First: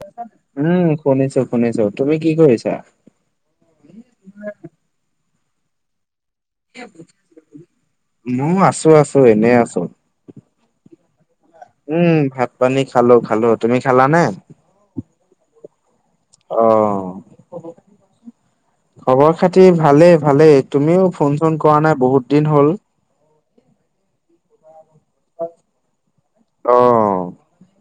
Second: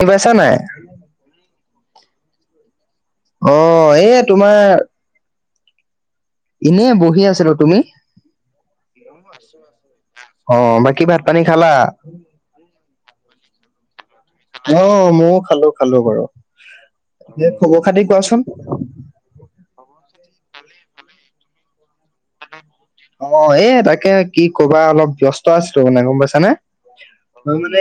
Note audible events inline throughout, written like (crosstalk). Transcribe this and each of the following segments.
শুনি পাইছা নাই? উম, শুনিছোঁ-শুনিছোঁ তুমি কি কৰিছা? অ', এই তোমাৰ এনে বহি আছিলোঁ তুমি, ময়ো আছো আছো এনে আছো। অ' বাকী ভাত পানী খালা? উম, ভাত পানী খালো-খালো, তুমি খালা নে? অ', মইও খালো-খালো বাৰু, অ এতিয়া খবৰ খাতি কোৱাচোন। খবৰ খাতি ভালেই-ভালেই তুমিও ফোন চোন কৰা নাই বহুত দিন হ'ল। অ', এই তাকে কি কবা অলপ ব্যস্ত আছিলোঁ মানে গম পাইছানে। অ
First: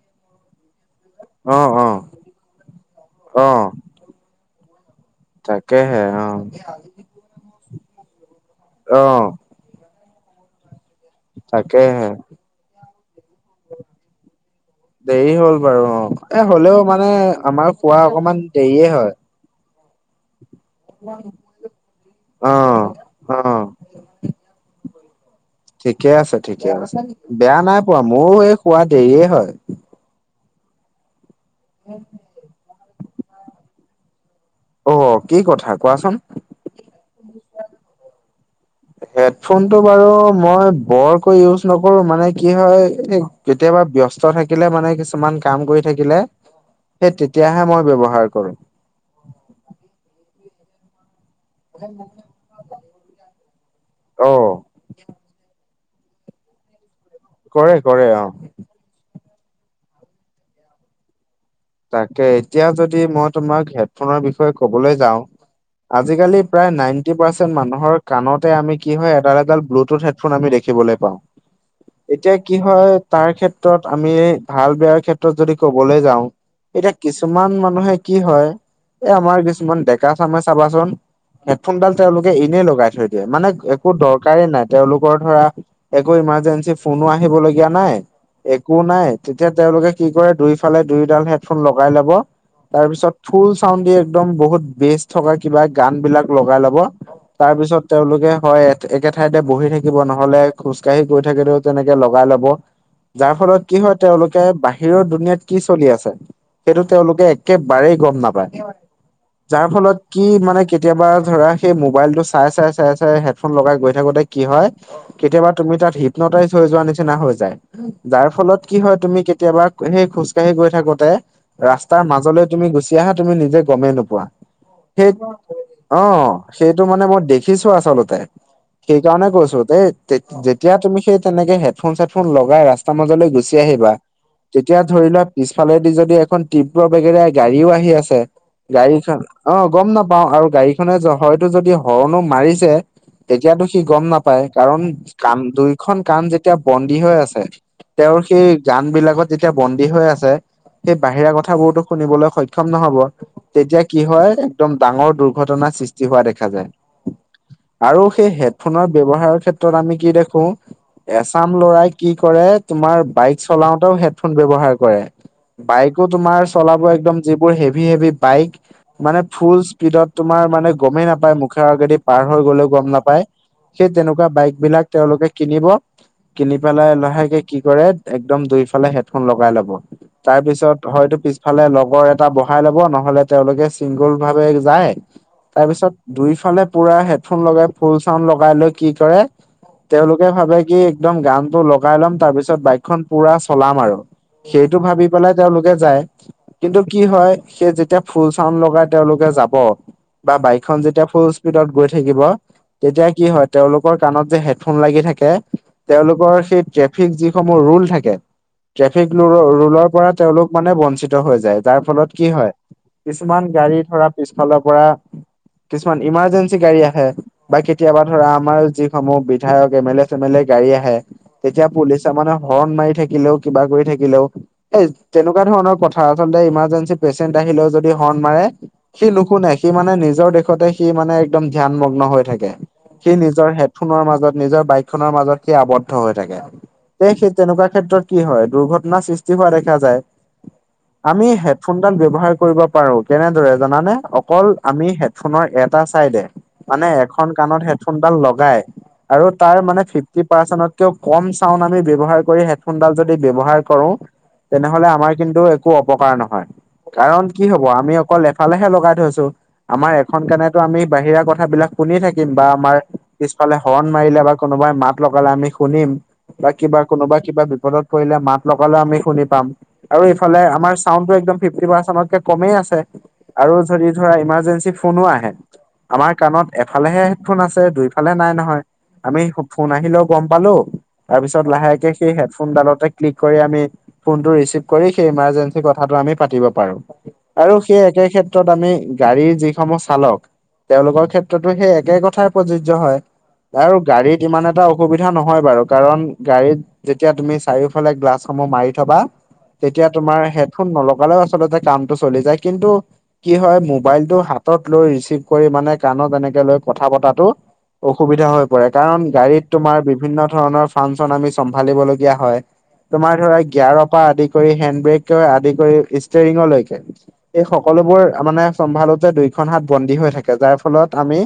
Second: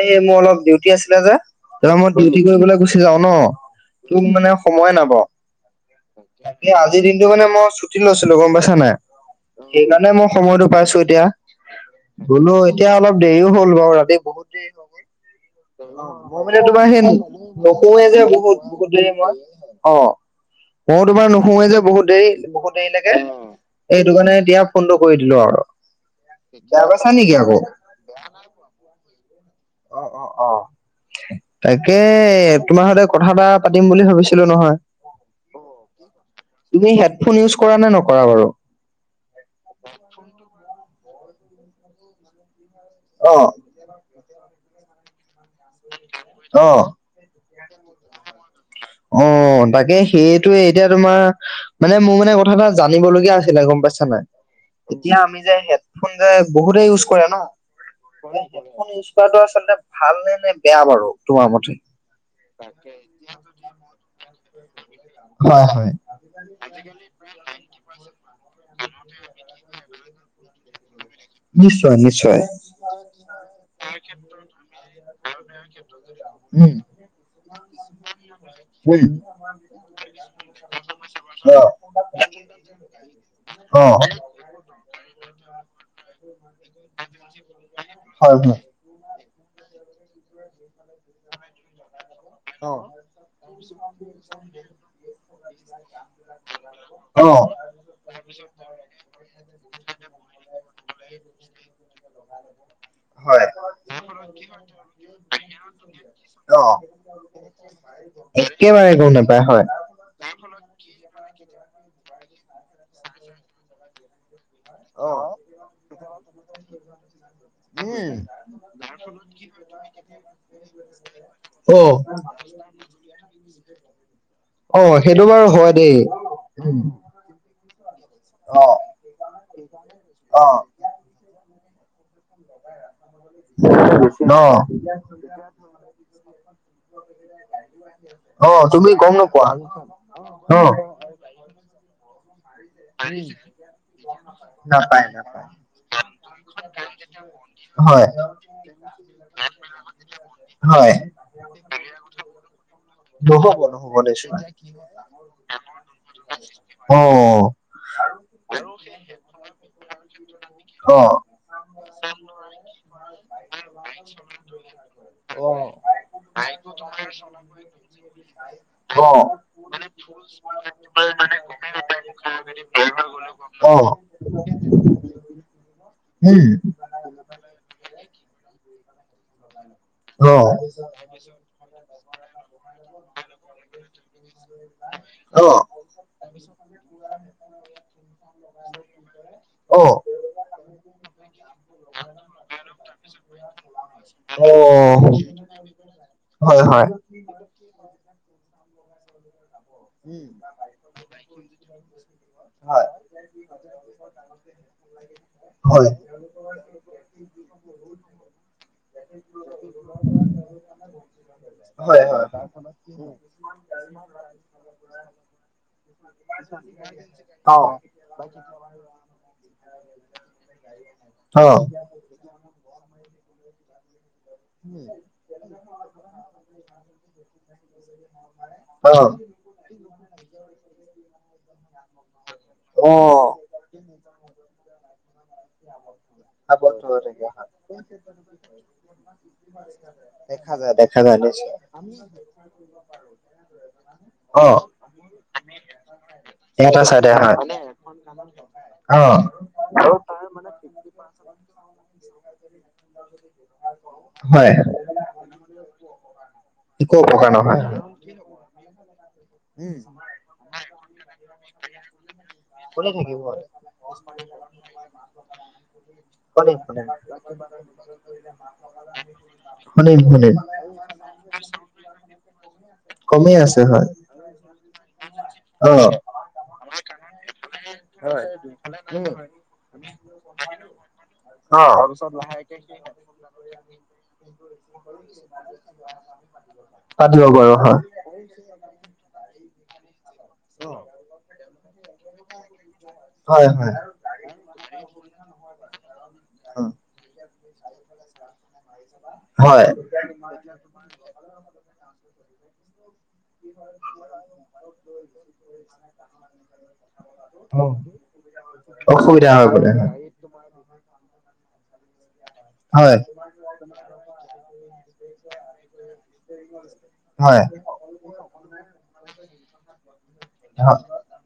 এই মোৰ অলপ ডিউটি আছিলে যে অ অ মই ডিউটি কৰিবলৈ গুচি যাওঁ অ ন'। তোৰ মানে সময়ে নাপাওঁ, তাকেহে অ তাকে আজিৰ দিনটো মানে মই ছুটি লৈছিলোঁ গম পাইছা নাই। অ' সেইকাৰণে মই সময়তো পাইছোঁ এতিয়া তাকেহে বোলো এতিয়া অলপ দেৰিও হ'ল বাৰু ৰাতি বহুত দেৰি দেৰি বাৰু হ'ল। অ' এ মই মানে হ'লেও তোমাৰ সেই আমাৰ খোৱা নুশুৱে যে অকমান দেৰিয়ে বহুত-বহুত দেৰি হয় মই। অ' ময়ো তোমাৰ নুশুৱেই যে বহুত দেৰি অ বহুত দেৰিলৈকে অ এইটো কাৰণে এতিয়া ফোনটো কৰি দিলোঁ আৰু ঠিকে আছে ঠিকে বেয়া আছে পাইছা নেকি আকৌ? বেয়া নাই পোৱা ময়ো এই শুৱা দেৰিয়ে হয়। অ'-অ'অ' তাকে তোমাৰ সৈতে কথা এটা পাতিম বুলি ভাবিছিলোঁ নহয়। অ' কি কথা কোৱাচোন। তুমি হেডফোন ইউজ কৰা নে নকৰা বাৰু? হেডফোনটো বাৰু মই বৰকৈ ইউজ নকৰোঁ মানে কি হয় অ', কেতিয়াবা ব্যস্ত থাকিলে মানে কিছুমান কাম কৰি থাকিলে, অ সেই তেতিয়াহে মই ব্যৱহাৰ কৰোঁ। অ' তাকে সেইটো এতিয়া তোমাৰ মানে মোৰ মানে কথা এটা জানিবলগীয়া আছিলে গম পাইছা নাই। অ এতিয়া আমি যে হেডফোন যে বহুতে ইউজ কৰে কৰে অ ন' হেডফোন ইউজ কৰাতো আচলতে ভাল নে নে বেয়া বাৰু তোমাৰ মতে? তাকে এতিয়া যদি মই তোমাক হেডফোনৰ বিষয়ে কবলৈ যাওঁ হয় হয় আজিকালি- প্ৰায় নাইনটি পাৰ্চেণ্ট মানুহৰ কাণতে আমি কি হয় এডাল এডাল ব্লুটুথ হেডফোন আমি দেখিবলৈ পাওঁ। নিশ্চয় এতিয়া নিশ্চয় কি হয় তাৰ ক্ষেত্ৰত আমি ভাল বেয়াৰ ক্ষেত্ৰত যদি কবলৈ যাওঁ, উম এতিয়া কিছুমান মানুহে কি হয় উম এই আমাৰ কিছুমান ডেকা চামে চাবাচোন, অ হেডফোনডাল তেওঁলোকে এনেই লগাই থৈ দিয়ে মানে অ একো দৰকাৰেই নাই। তেওঁলোকৰ ধৰা একো ইমাৰ্জেঞ্চি ফোনো আহিব লগীয়া নাই হয় হয় একো নাই তেতিয়া তেওঁলোকে কি কৰে দুইফালে দুইডাল হেডফোন লগাই লব অ তাৰ পিছত ফুল চাউণ্ড একদম বহুত বেষ্ট থকা কিবা গান বিলাক লগাই ল'ব অ তাৰপিছত তেওঁলোকে হয় একে ঠাইতে বহি থাকিব নহলে খোজ কাঢ়ি গৈ থাকেলেও তেনেকে লগাই লব যাৰ হয় ফলত কি হয় তেওঁলোকে বাহিৰৰ দুুনিয়াত কি চলি আছে অ সেইটো তেওঁলোকে একেবাৰেই গম নাপায় একেবাৰে গম নাপায় হয় যাৰ ফলত কি মানে কেতিয়াবা ধৰা সেই মোবাইল টো চাই চাই চাই চাই হেডফোন লগাই গৈ থাকোতে কি হয় অ কেতিয়াবা তুমি তাত হিপনটাইজ হৈ যোৱা নিচিনা হৈ যায়। উম যাৰ ফলত কি হয় তুমি কেতিয়াবা সেই খোজকাঢ়ি গৈ থাকোতে - অ ৰাস্তাৰ মাজলৈ তুমি গুচি আহা তুমি নিজে গমেই নোপোৱা। অ সেই সেইটো বাৰু হয় দেই অ উম সেইটো মানে মই দে দেখিছোঁ আচলতে অ সেইকাৰণে কৈছোঁ এই অ যেতিয়া তুমি সেই তেনেকে হ হেডফোন চেডফোন লগাই ৰাস্তাৰ মাজলৈ গুছি আহিবা অ তেতিয়া ধৰি লোৱা পিছালেদি যদি খন তীব্ৰ বেগেৰ গাড়ীও আহি আছে অ তুমি গাড়ী গম খন নোপোৱা অ গম নাপাও আৰু অ গাড়ীখনে হয় টো যদি হৰণো মাৰিছে তেতিয়াতো সি গম নাপায় কাৰণ নাপায় কাম নাপায় দুইখন কাম যেতিয়া বন্দী হৈ আছে হয় তেওঁৰ সেই গান বিলাকত যেতিয়া বন্দী হৈ আছে হয় সেই বাহিৰা কথাবোৰতো শুনিবলৈ সম সক্ষম নহব নহ'ব তেতিয়া নহ'ব কি হয় নিশ্চয় একদম ডাঙৰ দুৰ্ঘটনাৰ সৃষ্টি হোৱা দেখা যায়। অ আৰু সেই হেডফোনৰ ব্যৱহাৰৰ ক্ষেত্ৰত আমি কি দেখো অ'। অ'। এচাম লৰাই কি কৰে তোমাৰ বাইক চলাওতেও হেডফোন ব্যৱহাৰ কৰে। বাইকো তোমাৰ চলাব একদম যিবোৰ হেভি হেভি বাইক অ', মানে ফুল উম, স্পীডত তোমাৰ মানে গমেই অ', নাপায় মুখে আগেদি পাৰ হৈ গ'লেও গম নাপায় সেই তেনেকুৱা বাইক বিলাক তেওঁলোকে কিনিব কিনি পেলাই লাহেকে কি কৰে একদম দুইফালে হেডফোন লগাই ল'ব তাৰ পিছত হয়তটো পিছফালে লগৰ এটা বহাই লব নহলে তেওঁলোকে চিংগল ভাবে যায় অ', অ'। তাৰ পিছত দুইফালে পুৰা হেডফোন লগাই ফুল চাউণ্ড লগাই লৈ কি কৰে, তেওঁলোকে ভাবে কি একদম গানটো লগাই ল'ম তাৰপিছত বাইকখন পুৰা চলাম আৰু সেইটো অঁ ভাবি পেলাই তেওঁলোকে যায় কিন্তু কি হয় সেই যেতিয়া ফুল চাউন লগাই তেওঁলোকে যাব বা বাইকখন যেতিয়া ফুল স্পীডত গৈ থাকিব হয়, তেতিয়া কি হয় তেওঁলোকৰ কাণত যে হেডফোন লাগি থাকে হয়, তেওঁলোকৰ সেই ট্ৰেফিক যিসমূহ ৰুল থাকে ট্ৰেফিক ৰুলৰ তেওঁলোক মানে বঞ্চিত হৈ যায় যাৰ ফলত কি হয় কিছুমান গাড়ী ধৰা পিছফালৰ পৰা, কিছুমান ইমাৰজেঞ্চি গাড়ী আহে, বাইক কেতিয়াবা ধৰা আমাৰ যিসমূহ বিধায়ক এমেলে চেমেলে গাড়ী আহে, অ', তেতিয়া পুলিচ তাৰ মানে হৰণ মাৰি থাকিলেও কিবা কৰি থাকিলেও। এই তেনেকুৱা ধৰণৰ কথা আচলতে ইমাৰজেঞ্চি পেচেন্ট আহিলেও যদি হৰ্ণ মাৰে সি নুশুনে সি মানে নিজৰ দেশতে সি মানে একদম ধ্যানমগ্ন হৈ থাকে। অ', সেই অ'। নিজৰ হেডফোনৰ মাজত নিজৰ বাইক (unintelligible) মাজতে আৱদ্ধ হৈ থাকে, তে সেই তেনেকুৱা ক্ষেত্ৰত কি হয়, দুৰ্ঘটনা সৃষ (unintelligible) দেখা যায়, দেখা যায়, দেখা যায় আমি নিশ্চয়, হেডফোনডাল ব্যৱহাৰ কৰিব পাৰো, কেনেদৰে জানানে? অকল অ', আমি হেডফোনৰ এটা চাইডে, এটা মানে চাইডে এখন কাণত হয়। হেডফোনডাল লগাই অ', আৰু তাৰ মানে ফি ফি পাৰ্চেন্তও কম চাউণ্ড আমি ব্যৱহাৰ কৰি হেডফোনডাল যদি ব্যৱহাৰ কৰো হয়, তেনেহ'লে আমাৰ কিন্তু একো অপকাৰ নহয়, একো কাৰণ অপকাৰ কি নহয়। হব আমি অকল এ সেইফালেহে লগাই থৈছো, উম, আমাৰ এখন কাণেতো আমি বাহিৰা কথা বিলাক শুনি থাকিম বা আমাৰ, শুনি থাকিব হয়, পিছফালে হৰণ মাৰিলে বা কোনোবাই মাত লগালে আমি শুনিম। বা শুনিম কিবা শুনিম। কোনোবা কিবা বিপদত পৰিলে মাত লগালে আমি শুনি পাম, শুনিম আৰু শুনিম, ইফালে আমাৰ চাইউণ্ডটো ফিফটি পাৰ্চেন্ততকে কম আছে। কমেই আৰু আছে হয়, যদি ধৰা ইমাৰ্জেঞ্চি ফ'নো আহে। অ'। আমাৰ কাণত এফালেহে হেডফোন আছে দুইফালে হয়, নাই নহয়, উম, আমি ফোন আহিলেও গম পালো। তাৰপিছত লাহেকে সেই তাৰপিছত লাহেক হেডফোনডালতে ক্লিক কৰি আমি ফোনতো ৰিচিভ কৰি সেই ইমাৰজেঞ্চি কথাটো আমি পাতিব পাৰো পাতিব আৰু পাৰো হয়, সেই একে ক্ষেত্ৰত আমি গাড়ীৰ যিসমূহ চালক, তেওঁলোকৰ ক্ষেত্ৰতো সেই একে কথাত প্ৰযোজ্য হয়, আৰু গাড়ীত ইমান এটা অসুবিধা নহয় বাৰু কাৰণ, গাড়ীত, যেতিয়া তুমি চাৰিওফালে গ্লাছসমূহ মাৰি থবা, হয়, তেতিয়া তোমাৰ হেডফোন নলগালেও আচলতে কামটো চলি যায় কিন্তু কি হয় মোবাইলটো হাতত লৈ ৰিচিভ কৰি মানে কাণত এনেকে লৈ কথা পতাটো অসুবিধা হৈ পৰে কাৰণ অসুবিধা গাড়ীত হয় বোলে তোমাৰ বিভিন্ন ধৰণৰ ফাংচন আমি চম্ভালিবলগীয়া হয়, হয়, তোমাৰ ধৰা তাৰৰ পৰা আদি কৰি হেণ্ড ব্ৰেক আদি কৰি ষ্টেৰিঙলৈকে। হয় হয়। এই সকলোবোৰ মানে চম্ভালোতে দুইখন হাত বন্দী হৈ থাকে, যাৰ ফলত আমি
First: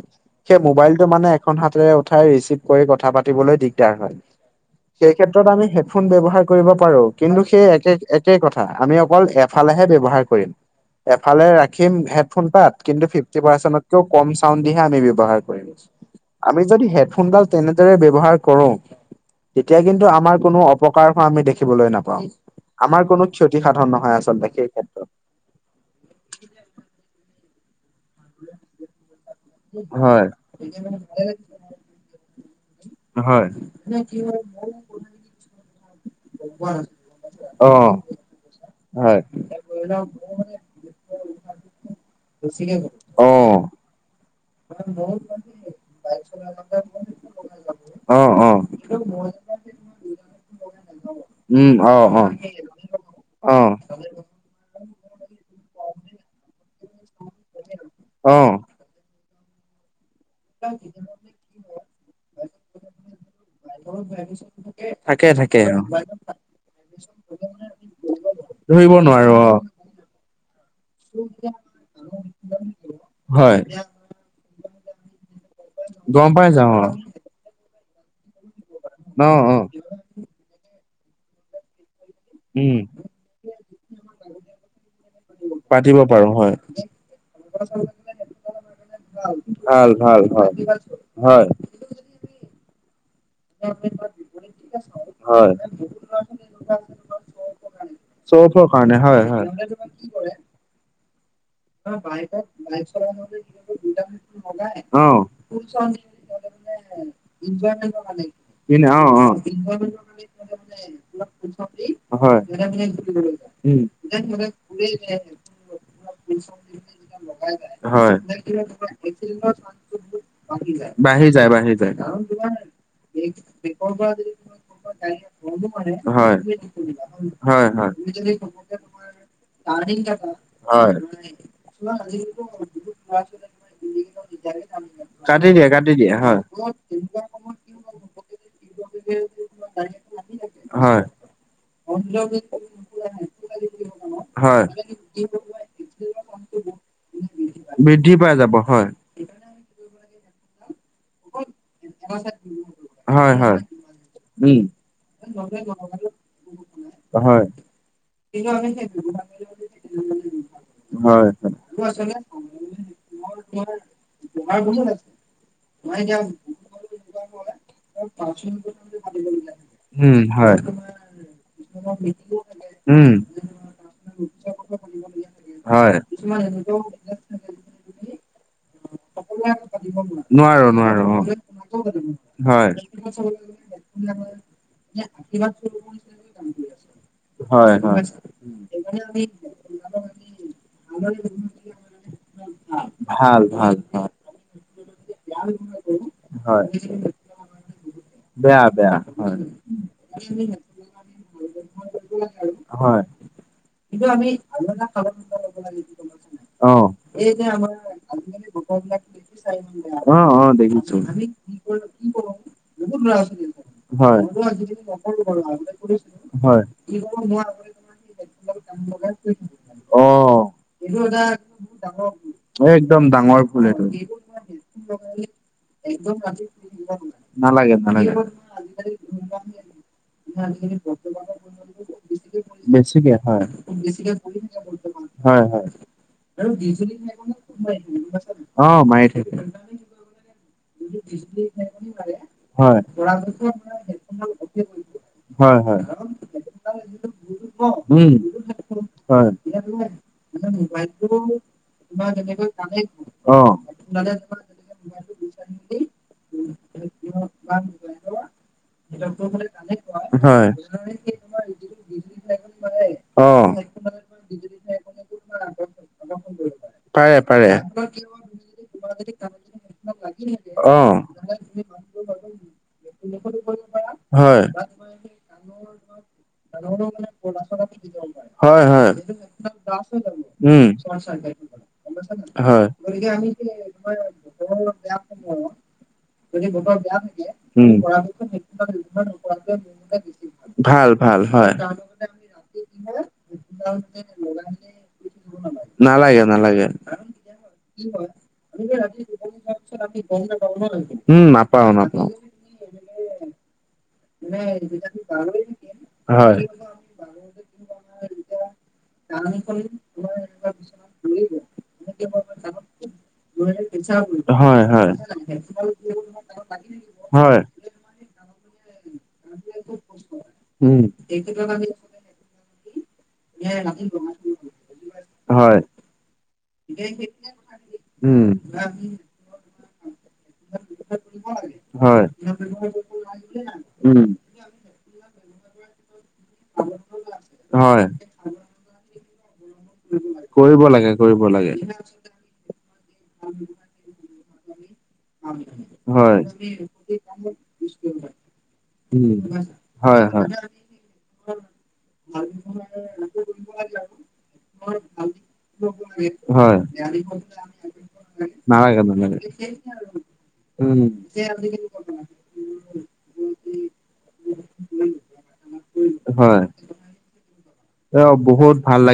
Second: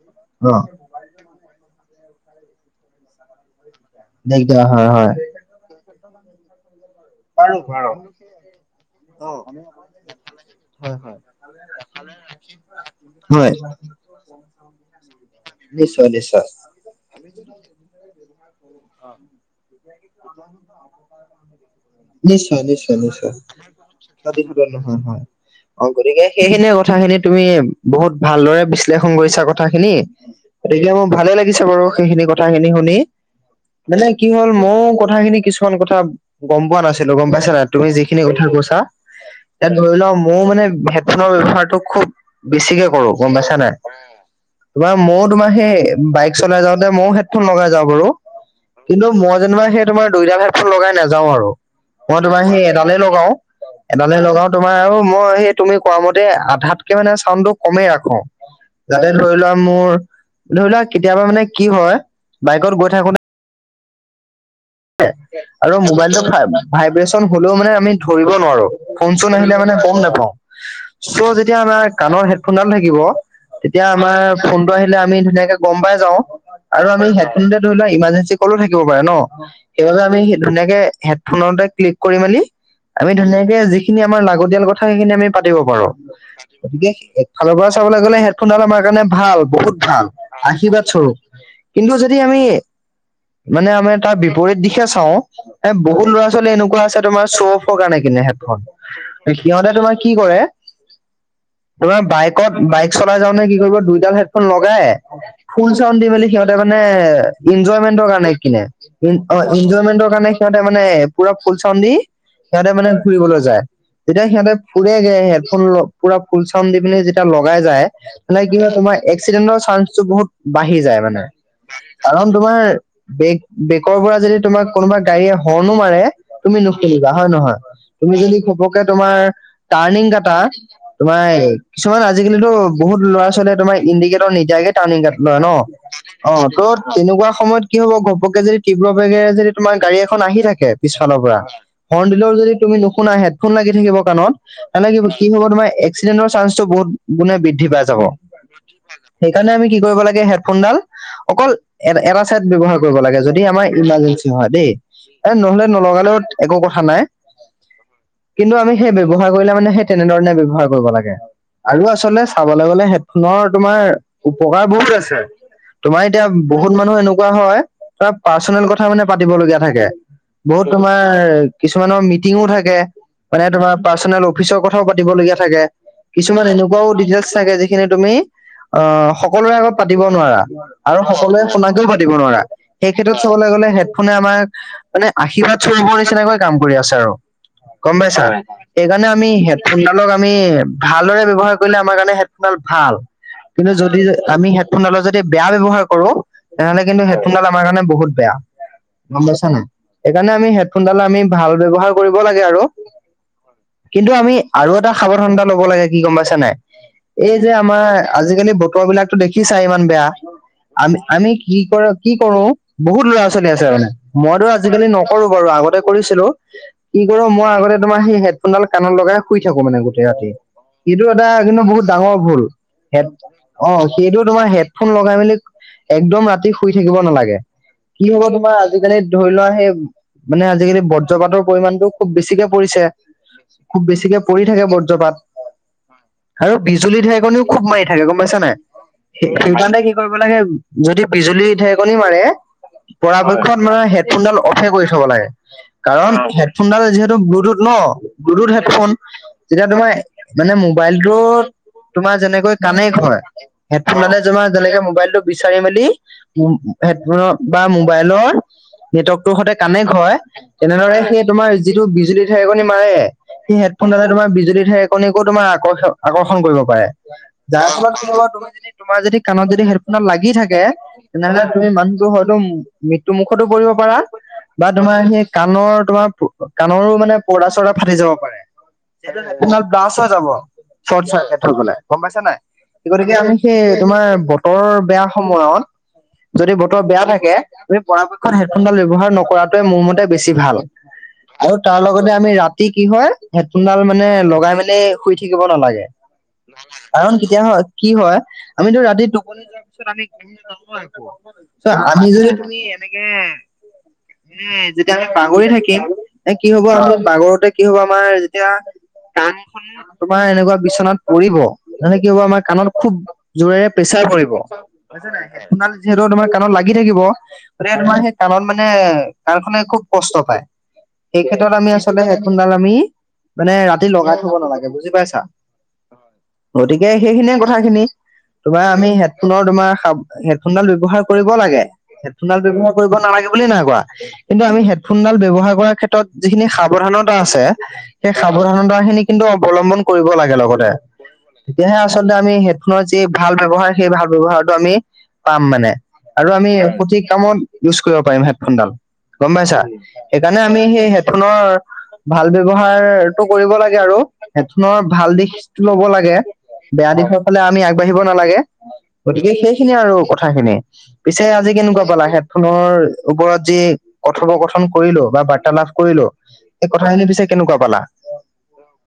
সেই অ', মোবাইলটো মানে এখন হাতৰে উঠাই ৰিচিভ কৰি কথা পাতিবলৈ দিকদাৰ হয়, দিগদাৰ হয় হয়। সেই ক্ষে ত্ৰত আমি হেডফোন ব্যৱহাৰ কৰিব পাৰো। কিন্তু পাৰো সেই পাৰো, একে-একে কথা আমি অকল অ', আমি এফালেহে ব্যৱহাৰ কৰিম। হয় হয়। এফালে ৰাখিম হেডফোন পাত কিন্তু ফিফটি হয়, পাৰ্চেন্টতকেও কম চাউণ্ড দি হে আমি ব্যৱহাৰ নিশ্চয় নিশ্চয়, আমি যদি হেডফোনডাল তেনেদৰে ব্যৱহাৰৰ কৰো, তেতিয়া কিন্তু আমাৰ কোনো অপকাৰ হোৱা আমি দেখিবলৈ না নিশ্চয়, নিশ্চয়, নিশ্চয়, আচলতে সেই ক্ষেত্ৰত (unintelligible) অ', গতিকে সেইখিনিয়ে কথাখিনি তুমি বহুত ভালদৰে বিশ্লেষণ কৰিছা ক থাখিনি, হয় গতিকে মোৰ ভালে লাগিছে বাৰু সেইখিনি কথাখিনি শুনি। হয় মানে কি হ'ল মইও কথাখিনি কিছুমান কথা গম পোৱা নাছিলো গম পাইছা নাই তুমি অঁ যিখিনি কথা কৈছা। হয় এতিয়া ধৰি লও মোৰ মানে হেডফোনৰ ব্যৱহাৰটো খুব বেছিকে কৰো, গম অঁ পাইছা নাই? তোমাৰ মইও তোমাৰ সেই বাইক চলাই যাওঁতে মইও হেডফোন লগাই যাওঁ বাৰু। অঁ অঁ কিন্তু মই যেনিবা সেই তোমাৰ দুইডাল হেডফোন লগাই নাযাও আৰু, উম অঁ মই অঁ তোমাৰ সেই এডালেই লগাও। অঁ এডালে লগাও তোমাৰ আৰু মই সেই তুমি কোৱা মতে আধাত তাতকে মানে ছাউণ্ডটো মানে কমেই ৰাখো, অঁ যাতে ধৰি লোৱা মোৰ, ধৰি লোৱা কেতিয়াবা মানে কি হয়, বাইকত গৈ থাকোতে (unintelligible) থাকে আৰু অ', মোবাইলতৰ ভাইব-ভাইব্ৰেচন হলেও মানে আমি ধৰিব নোৱাৰো, ধৰিব নোৱাৰো ফোন-চোন অঁ আহিলে মানে গ'ম না চ' যেতিয়া আমাৰ কাণৰ হেডফোনডাল থাকিব। হয়। তেতিয়া আমাৰ ফোনটো আহিলে আমি ধুনীয়াকে গম পাই যাওঁ গম পাই যাওঁ আৰু আমি হেড ন্তে ধৰি লোৱা ইমাৰ্জেঞ্চি কলো থাকিব পাৰে ন? অ অ অ সেইবাবে আমি ধুনীয়াকে হেডফোনতে ক্লিক কৰি মেলি উম, আমি ধুনীয়াকে যিখিনি আমাৰ লাগতিয়াল ক কথা সেইখিনি আমি পাতিব পাৰো, গতিকে, এক ফালৰ পৰা চাবলৈ গলে হেডফোনডাল আমাৰ কাৰণে ভাল, বহুত ভাল, আশীৰ্বাদ স্বৰূপ। হয় কিন্তু যদি আমি মানে আমি তাৰ বিপৰীত দিশে চাও হয় এ বহুত ল'ৰা ৱালী এনেকুৱা আছে তোমাৰ শ্ব' অফৰ কাৰণে কিনে হেডফন চৌফৰ কাৰণে হয় হয়। সিহতে তোমাৰ কি কৰে তোমাৰ বাইকত বাইক চলাই যাওতে কি কৰিব দুইডাল হেড ফোন লগাই অ ফুল চাউন দি মেলি সিহঁতে মানে ইনজয়মেন্টৰ কাৰণে কিনে, অ ইনজয়মেন্টৰ কাৰণে সিহঁতে মানে পুৰা ফুল চাউন দি অ হয় সিহঁতে মানে ফুৰিবলে যায়। উম তেতিয়া সিহতে ফুৰে গে সিহত পুৰা ফুল চাউণ্ড দি পিনে যেতিয়া লগাই যায় হয়। মানে কি হয় তোমাৰ এক্সিডেন্টৰ চান্সটো বহুত বাঢ়ি যায় মানে কাৰণ তোমাৰ বেগ বেকৰ পৰা যদি তোমাক কোনোবা গাড়ীয়ে হৰ্ণো মাৰে হয় তুমি নুশুনিবা হয় নহয়, তুমি যদি খোপকে তোমাৰ টাৰ্ণিং কাটা হয়। তোমাৰ কিছুমান আজিকালিতো বহুত ল'ৰা-ছোৱালীয়ে তোমাৰ ইণ্ডিকেটৰ নিদিয়াকে টাৰ্নিং গাত লয় ন কাটি দিয়ে কাটি দিয়ে অ হয়। তো তেনেকুৱা সময়ত কি হব ঘপকে যদি তীব্ৰ বেগেৰে যদি তোমাৰ গাড়ী এখন আহি থাকে হয় পিছফালৰ পৰা হৰ্ণ দিলেও যদি তুমি নুশুনা হেডফোন লাগি থাকিব কাণত হয়। তেনে কি কি হব তোমাৰ এক এক্সিডেণ্টৰ চান্সটো বহুত গুণে বৃদ্ধি পাই যাব। সেইকাৰণে আমি কি কৰিব লাগে হেডফোনডাল অকল এটা এটা চাইড ব্যৱহাৰ কৰিব লাগে। হয় যদি হয় আমাৰ ইমাৰ্জেঞ্চি নহয় উম দেই এ নহলে নলগালেও একো কথা নাই হয় কিন্তু আমি সেই ব্যৱহাৰ কৰিলে মানে সে তেনেধৰণে ব্যৱহাৰ কৰিব লাগে হয়। আৰু আচলতে চাবলে গলে হেডফোনৰ তোমাৰ উপকাৰ বহুত আছে। তোমাৰ এতিয়া বহুত মানুহ এনেকুৱা হয় তাৰ পাৰ্চনেল কথা মানে। পাতিব লগীয়া থাকে উম, হয়। বহুত তোমাৰ কিছুমানৰ মিটিঙো থাকে। উম। মানে তোমাৰ পাৰ্চনেল অফিচৰ কথাও পাতিবলগীয়া থাকে হয়, কিছুমান এনেকুৱাও দিটেলচ চাগে যিখিনি তুমি অ সকলোৰে আগত পাতিব নোৱাৰা নোৱাৰো আৰু নোৱাৰো অ'। সকলোৱে শুনাকেও পাতি দিব নোৱাৰা। হয়। হেতোত চাবলে গ'লে হেডফোনে আমাৰ মানে আশীৰ্বাদ চৰোপৰ নিচিনাকৈ কাম কৰি আছে আৰু হয়, গম হয়। পাইছা। সেইকাৰণে আমি হেডফোনডালক আমি ভালদৰে ব্যৱহাৰ কৰিলে আমাৰ কাৰণে হেড ডাল ভাল কিন্তু ভাল যদি ভাল আমি হেডফোনডালৰ যদি বেয়া ব্যৱহাৰ কৰো, হয়, তেনেহ'লে কিন্তু হেডফোনডাল আমাৰ কাৰণে বহুত বেয়া বেয়া গম হয়। পাইছা নাই। সেইকাৰণে আমি হেডফোনডাল আমি ভাল ব্যৱহাৰ কৰিব লাগে আৰু হয়, কিন্তু আমি আৰু এটা সাৱধানতা লব লাগে কি গম পাইছ নাই এই যে আমাৰ আজিকালি ব ত বিলাকো দেখিছাই ইমান বেয়া আমি আমি কি কৰে কি কৰো বহুত ল'ৰা ছোৱালী আছে মানে হয়। মইতো আজিকালি নকৰো বাৰু আগতে কৰিছিলো। হয়, কি কৰো মই আগতে তোমাৰ সেই হেডফোনডাল কাণত লগাই শুই থাকো মানে গোটেই ৰাতি। অ', এইটো এটা কিন্তু বহুত ডাঙৰ ভুল। এই একদম হেড ডাঙৰ ভুল অ সেইটো তোমাৰ হেডফোন লগাই মেলি একদম। ৰাতি শুই থাকিব নালাগে কি হ'ব তোমাৰ আজিকালি ধৰি লোৱা সে মানে আজিকালি বজ্ৰপাতৰ পৰিমাণটো খুব বেছিকে পৰিছে। বেছিকে হয় খুব বেছিকে পৰি থাকে বজ্ৰপাত। হয় হয় আৰু বিজুলী ঢেৰেকণিও খুব মাৰি থাকে গম পাইছা নাই অ মাৰি সে থাকে। সেইকাৰণে কি কৰিব লাগে। যদি বিজুলী ধে ঢেৰেকনি মাৰে হয় পৰাপক্ষত মানে হেডফোনডাল অফে কৰি থ'ব লাগে হয় হয় কাৰণ হেডফোনডালে যিহেতু ব্লুটুড ন উম ব্লুটুড হেডফোন হয় তেতিয়া তোমাৰ মানে মোবাইলটোত তোমাৰ যেনেকৈ কানেক্ট হয় অ। হেডফোনতে তোমাৰ যেনেকে মোবাইলটো বিচাৰি মেলি। হেডফোনত বা মোবাইলৰ। নেটৱৰ্কটো সৈতে কানেক্ট হয় তেনেদৰে সেই তোমাৰ যিটো বিজুলী। ঢেৰেকনি মাৰে অ'। সেই হেডফোনডালে তোমাৰ বিজুলী ঢেৰেকনিকো তোমাৰ আ আকৰ্ষণ কৰিব পাৰে। যাৰ ফলত কিহব তুমি যদি তোমাৰ যদি কাণত যদি হেডফোন ডাল লাগি থাকে। অ'। তেনেহলে তুমি মানুহটো হয়তো মৃত্যু মুখতো পৰিব পাৰা। হয়, তোমাৰ সেই কাণৰ তোমাৰ কাণৰো মানে। পৰ্দা চৰ্দা ফাটি যাব পাৰে হয় হয়। তাৰ ব্লাচ হৈ যাব উম। শৰ্ট চাৰ্কিট হ'লে। গম পাইছা নাই হয়, গতিকে আমি সেই তোমাৰ বতৰৰ বেয়া সময়ত। যদি বতৰ বেয়া থাকে উম। আমি পৰাপক্ষত হেডফোনডাল ব্যৱহাৰ নকৰাটোৱে মোৰ মতে বেছি ভাল। ভাল হয়। আৰু তাৰ লগতে আমি ৰাতি কি হয় হেডফোনডাল মানে লগাই মেলি শুই থাকিব নালাগে। কাৰণ কেতিয়া হয় কি হয় আমিতো ৰাতি টোপনি যোৱাৰ উম, নাপাওঁ পিছত আমি। নাপাওঁ। আজি যদি তুমি এনেকে। এ যেতিয়া আমি পাহৰি থাকিম তেতিয়া কি হব আৰু। বাগৰোতে কি হব আমাৰ যেতিয়া কাণ খন। তোমাৰ এনেকুৱা বিচনাত পৰিব নহলে কি হব আমাৰ কাণত খুব জোৰেৰে প্ৰেছাৰ পৰিব। হয় হয়। হেডফোনডাল যিহেতু তোমাৰ কাণত লাগি থাকিব। হয়, তেতিয়া তোমাৰ সেই কাণত মানে কাণখনে খুব কষ্ট পায়। সেই এইটো ক্ষেত্ৰত আমি তথাপিও হেডফোনডাল আমি মানে ৰাতি লগাই থব নালাগে বুজি পাইছা। হয়, গতিকে সেইখিনিয়ে কথাখিনি উম, তোমাৰ আমি হেডফোনৰ তোমাৰ হ। হেডফোনডাল ব্যৱহাৰ কৰিব লাগে হয়, হেডফোনডাল ব্যৱহাৰ কৰিব নালাগে বুলি নাই কোৱা। উম। কিন্তু আমি হেডফোনডাল ব্যৱহাৰ কৰাৰ ক্ষেত্ৰত যিখিনি সাৱধানতা আছে। হয়, সেই সাৱধানতা খিনি কিন্তু অৱলম্বন কৰিব লাগে লগতে। কৰিব লাগে। তেতিয়াহে আচলতে আমি হেডফোনৰ যি ভাল ব্যৱহাৰ সেই ভাল ব্যৱহাৰতো আমি। পাম মানে হয়। আৰু আমি প্ৰতি কামত ইউজ কৰিব পাৰিম হেডফোনডাল। উম, গম পাইছা হয় হয়। সেইকাৰণে আমি সেই হেডফোনৰ। ভাল ব্যৱহাৰটো কৰিব লাগে আৰু হেডফোনৰ ভাল দিশটো লব লাগে। হয়, বেয়া দিশৰ ফালে আমি আগবাঢ়িব নালাগে গতিকে সেইখিনিয়ে আৰু কথা খিনি। উম। পিছে আজি কেনেকুৱা পালা হেডফোনৰ ওপৰত যি। কথোপকথন কৰিলো বা বাৰ্তালাপ কৰিলো হয়, এই কথাখিনি পিছে কেনেকুৱা পালা? অ বহুত ভাল লাগিল।